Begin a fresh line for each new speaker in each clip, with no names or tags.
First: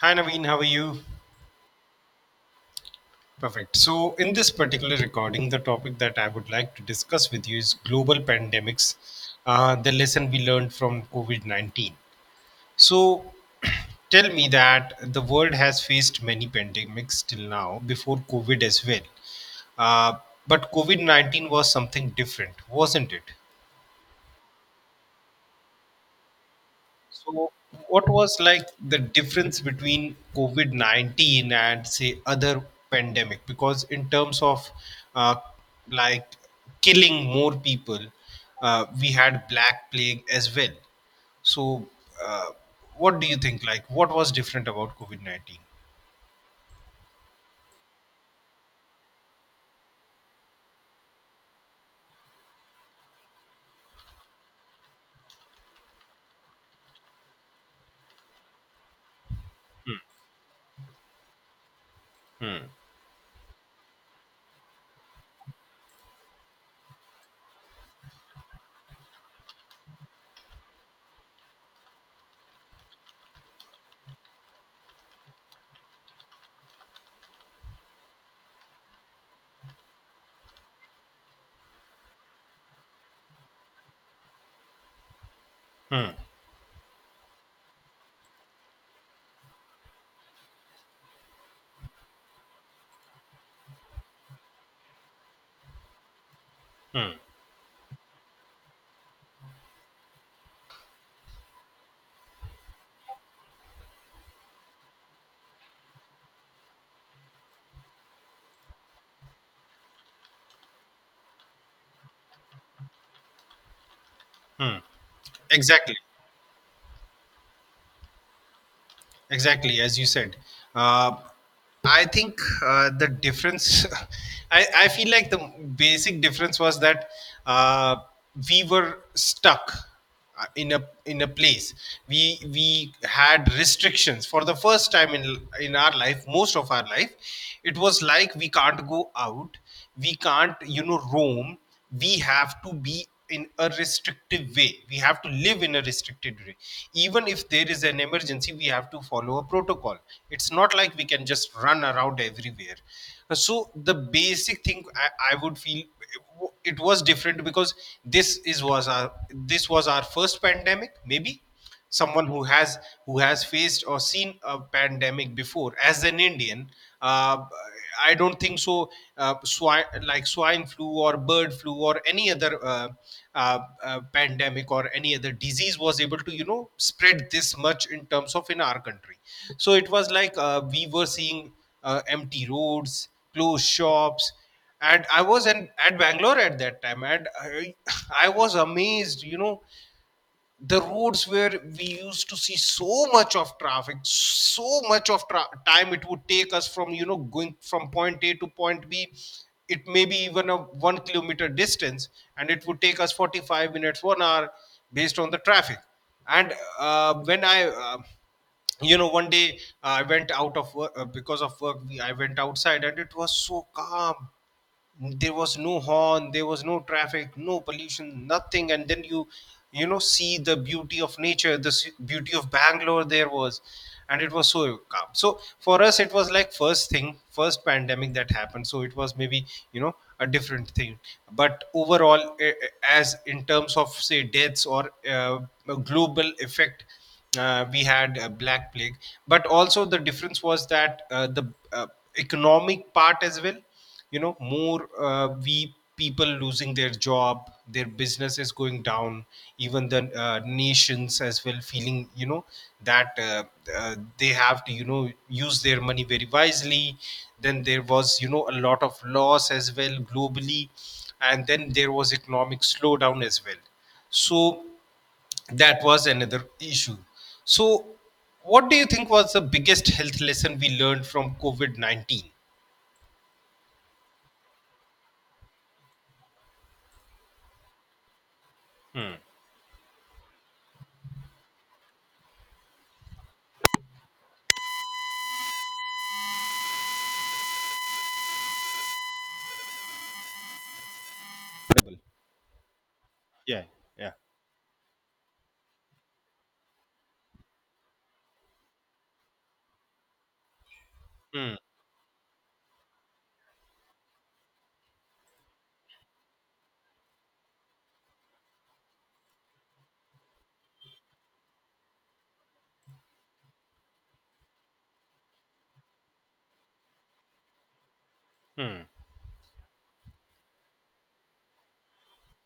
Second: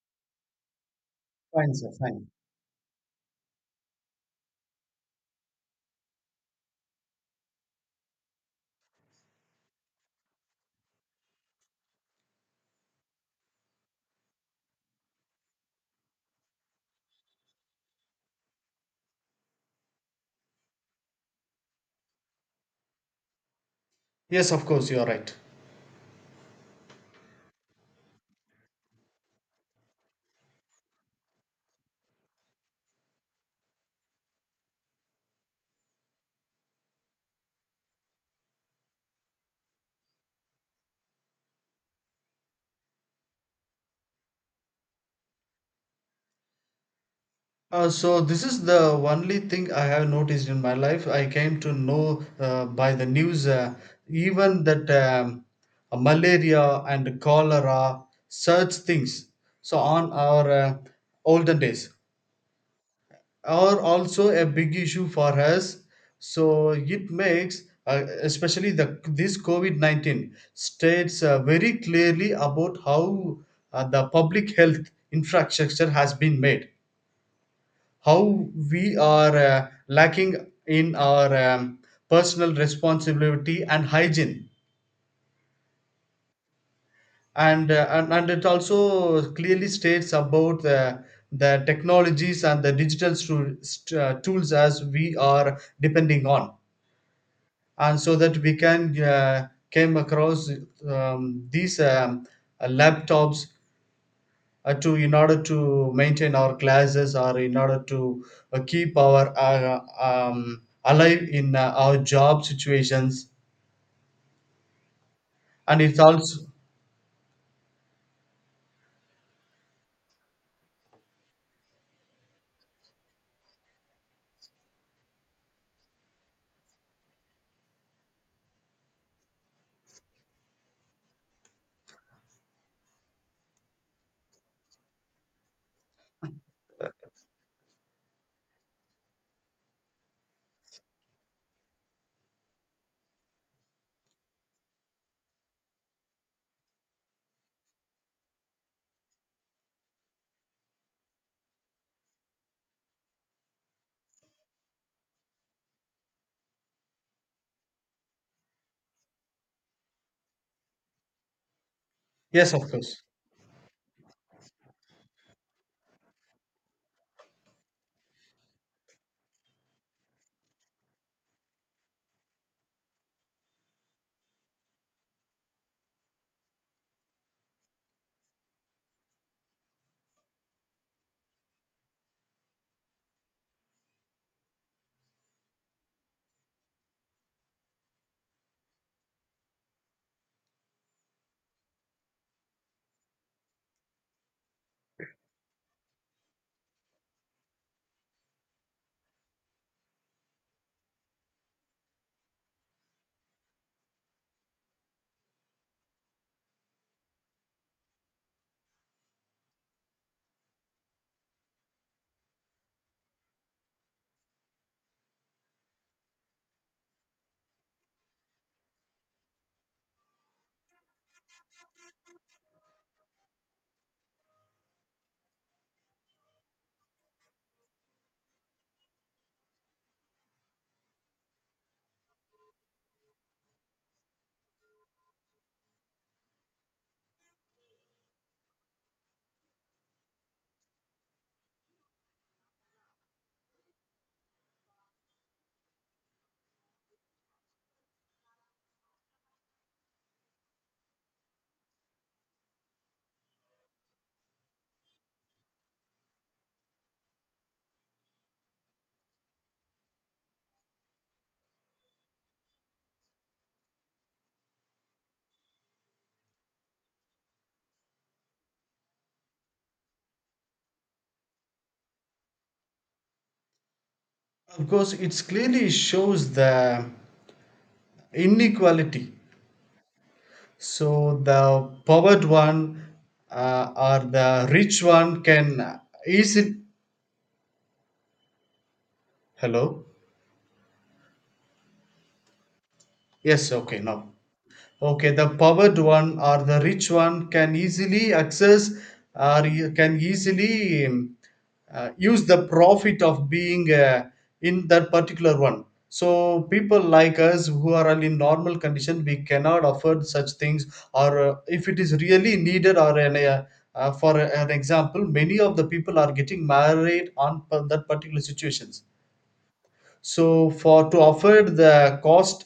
Hi Naveen, how are you?
Fine, sir, fine.
Perfect. So, in this particular recording, the topic that I would like to discuss with you is global pandemics, the lesson we learned from COVID 19. So, tell me that the world has faced many pandemics till now, before COVID as well. Uh, but COVID 19 was something different, wasn't it?
Yes, of course, you are right.
So, what was like the difference between COVID 19 and say other pandemic? Because, in terms of uh, like killing more people, we had Black Plague as well. So, uh, what do you think? Like, what was different about COVID 19?
So this is the only thing I have noticed in my life. I came to know by the news. Even that malaria and cholera, such things. So on our olden days,
Hmm.
are also a big issue for us. So it makes, especially the this COVID-19, states very clearly about how the public health infrastructure has been made, how we are lacking in our personal responsibility and hygiene.
Hmm.
And it also clearly states about the technologies and the digital tools as we are depending on,
Hmm.
and so that we can came across these laptops to in order to maintain our classes, or in order to keep our alive in our job situations,
Hmm.
and
Exactly.
it's also
Exactly, as you said. Uh, I think the difference, I feel like the basic difference was that uh, we were stuck in a place. We had restrictions for the first time in our life, most of our life. It was like we can't go out, we can't roam. We have to be in a restrictive way, we have to live in a restricted way. Even if there is an emergency, we have to follow a protocol. It's not like we can just run around everywhere. So the basic thing I would feel it was different, because this is was our this was our first pandemic, maybe. Someone who
yes, of
has
course.
faced or seen a pandemic before as an Indian. uh, I don't think so. Swine, like swine flu or bird flu or any other pandemic or any other disease was able to spread this much in terms of in our country. So it was like we were seeing empty roads, closed shops. And I was at Bangalore at that time, and I was amazed. The roads where we used to see so much of traffic, so much of time it would take us from going from point a to point b. It may be even a 1 km distance, and it would take us 45 minutes, 1 hour, based on the traffic. And when I one day I went out of work, because of work I went outside, and it was so calm. There was no horn, there was no traffic, no pollution, nothing. And then you know see the beauty of nature, the beauty of Bangalore. There was, and it was so calm. So for us it was like first thing, first pandemic that happened. So it was maybe, you know a different thing. But overall, as in terms of, say, deaths, or a global effect, we had Black Plague. But also the difference was that the uh, economic part as well. More, we people losing their job, their business is going down. Even the nations as well feeling, that they have to, use their money very wisely. Then there was, a lot of loss as well globally. And then there was economic slowdown as well. So that was another issue. So what do you think was the biggest health lesson we learned from COVID-19?
Of course, it clearly shows the inequality. So the powered one, or the rich one can easily... Hello. Yes,
Yeah,
okay, now.
yeah.
Okay, the powered one or the rich one can easily access, or you can easily
Hmm.
use the profit of being in that particular one. So people like us who are in normal condition, we cannot afford such things. Or if it is really needed, or an, for an example, many of the people are getting married on that particular
Hmm.
situations, so for to afford the cost.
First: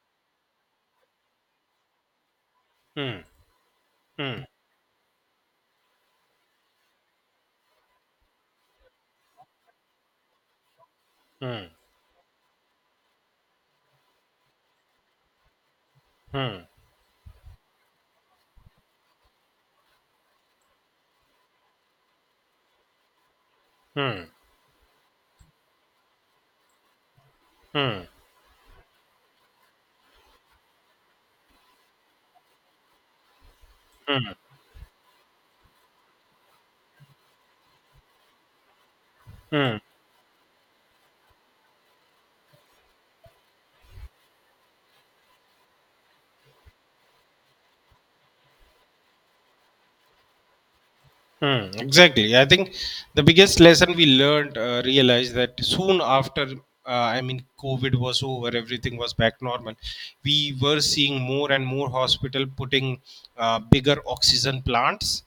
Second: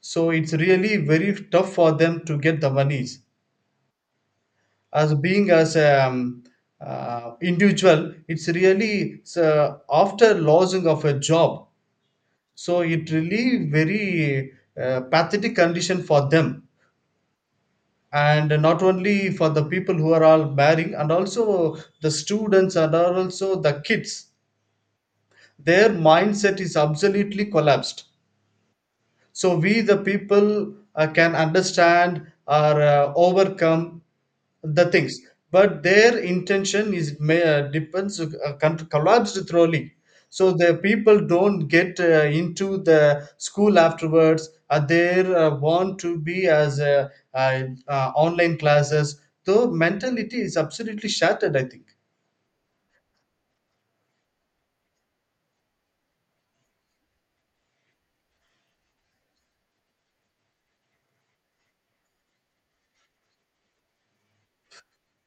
So it's really very tough for them to get the monies,
Hmm. Hmm.
as being as individual, it's really it's, after losing of a job.
Hmm.
So it really very pathetic condition for them, and not only for the people who are all marrying, and also the students, and are also the
Hmm.
kids, their mindset is absolutely collapsed. So we the people can understand or overcome the things, but their intention is may, depends collapsed
Mm,
thoroughly. So the people don't get into the school afterwards, they want to be as uh, online classes, the mentality is absolutely shattered, I
mm.
think.
Exactly. I think the biggest lesson we learned, realized that soon after, I mean, COVID was over, everything was back normal. We were seeing more and more hospital putting bigger oxygen plants,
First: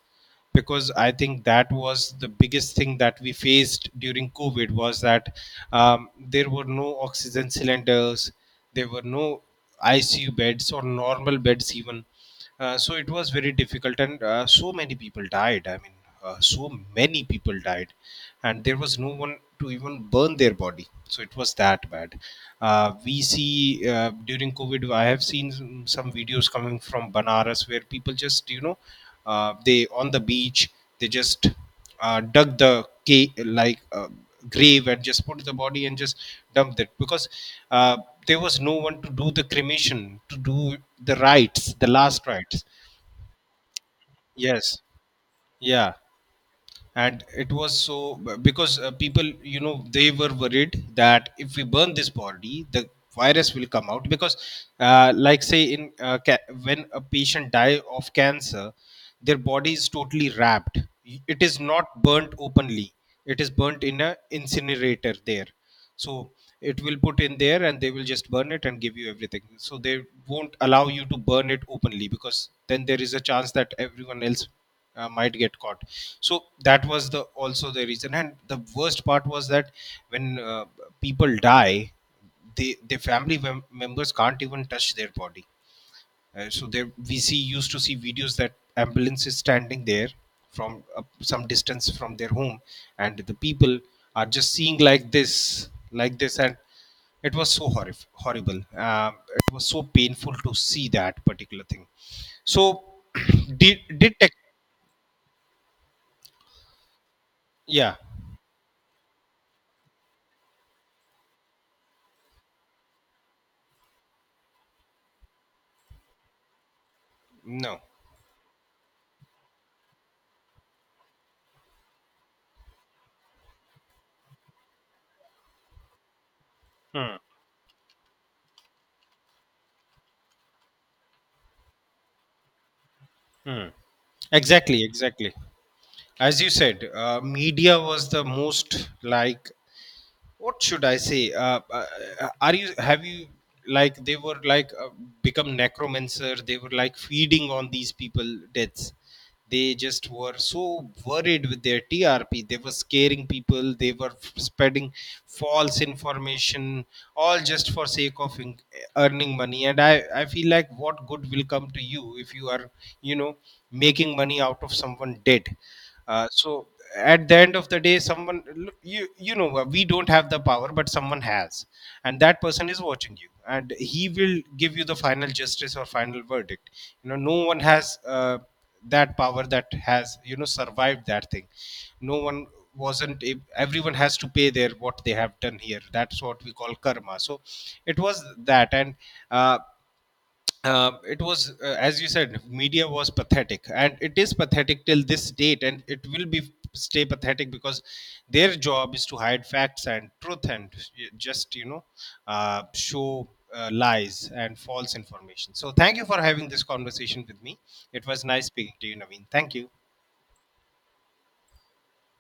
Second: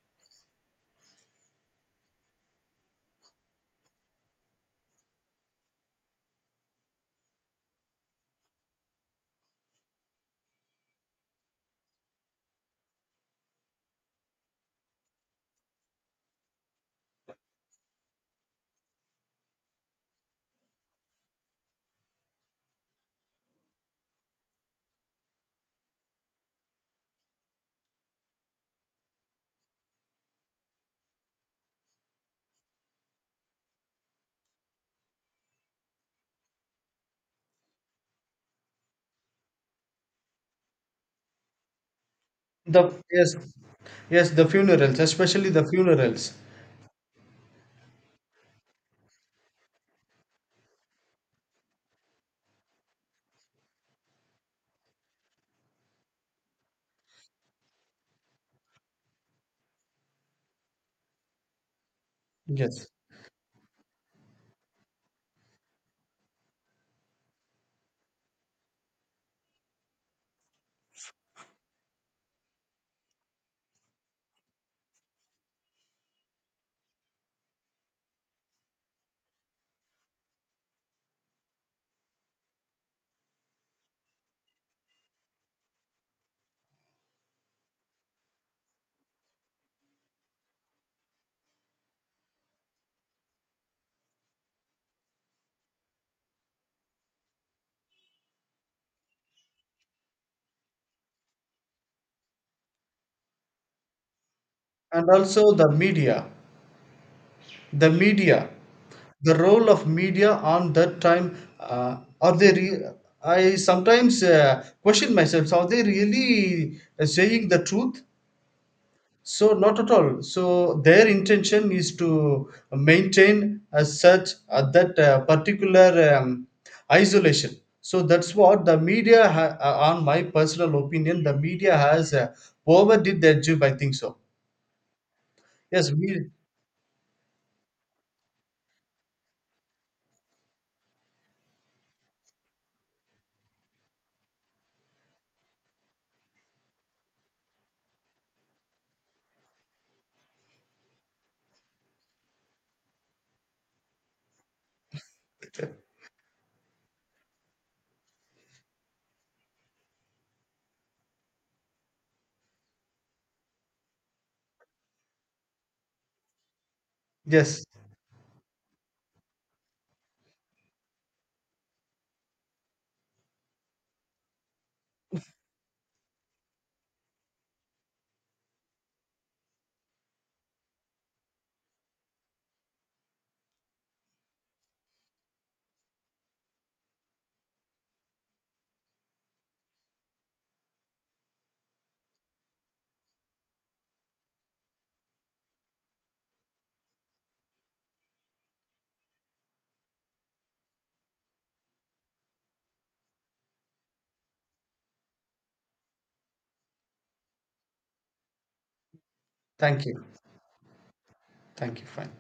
because I think that was the biggest thing that we faced during COVID, was that there were no oxygen cylinders, there were no ICU beds or normal beds even. So it was very difficult, and so many people died. I mean, so many people died, and there was no one to even burn their body. So it was that bad. We see During COVID, I have seen some videos coming from Banaras where people just, they on the beach, they just dug the cave, like grave and just put the body and just dumped it, because uh, there was no one to do the cremation, to do the rites, the last rites.
The Yes, yes, the
Yes.
funerals, especially the
Yeah.
funerals.
And it was so, because people they were worried that if we burn this body, the virus will come out. Because like, say in when a patient die of cancer, their body is totally wrapped. It is not burnt openly,
Yes.
it is burnt in a incinerator there. So it will put in there, and they will just burn it and give you everything. So they won't allow you to burn it openly, because then there is a chance that everyone else might get caught. So that was the also the reason. And the worst part was that when people die, they their family members can't even touch their body. So there we see used to see videos that ambulance is standing there from some distance from their home, and the people are just seeing like this, like this. And it was so horrible. um, it was so painful to see that particular thing. So did tech
And also the media, the
yeah.
media, the role of media on that time, I sometimes question myself, so are they really saying the
No.
truth? So, not at all. So their intention is to maintain as such, that particular um,
Hmm.
isolation. So that's what the media on my personal opinion, the media has overdid their job,
Hmm.
I think so.
Exactly. Exactly.
Yes, we
As you said, media was the most, like, what should I say? Are you have you like they were like become necromancer? They were like feeding on these people deaths. They just were so worried with their TRP. They were scaring people. They were spreading false information, all just for sake of earning money. And I feel like what good will come to you if you are, you know, making money out of someone dead. So at the end
yes,
of the day, someone, look, we don't have the power, but someone has. And that person is watching you, and he will give you the final justice or final verdict. No one has that power that has survived that thing. No one. Wasn't ab- Everyone has to pay their what they have done here, that's what we call karma. So it was that. And uh, it was, as you said, media was pathetic, and it is pathetic till this date, and it will be stay pathetic because their job is to hide facts and truth and just show lies and false information. So thank you for having this conversation with me. It was nice speaking to you, Naveen. Thank you.
thank you, thank you. Fine.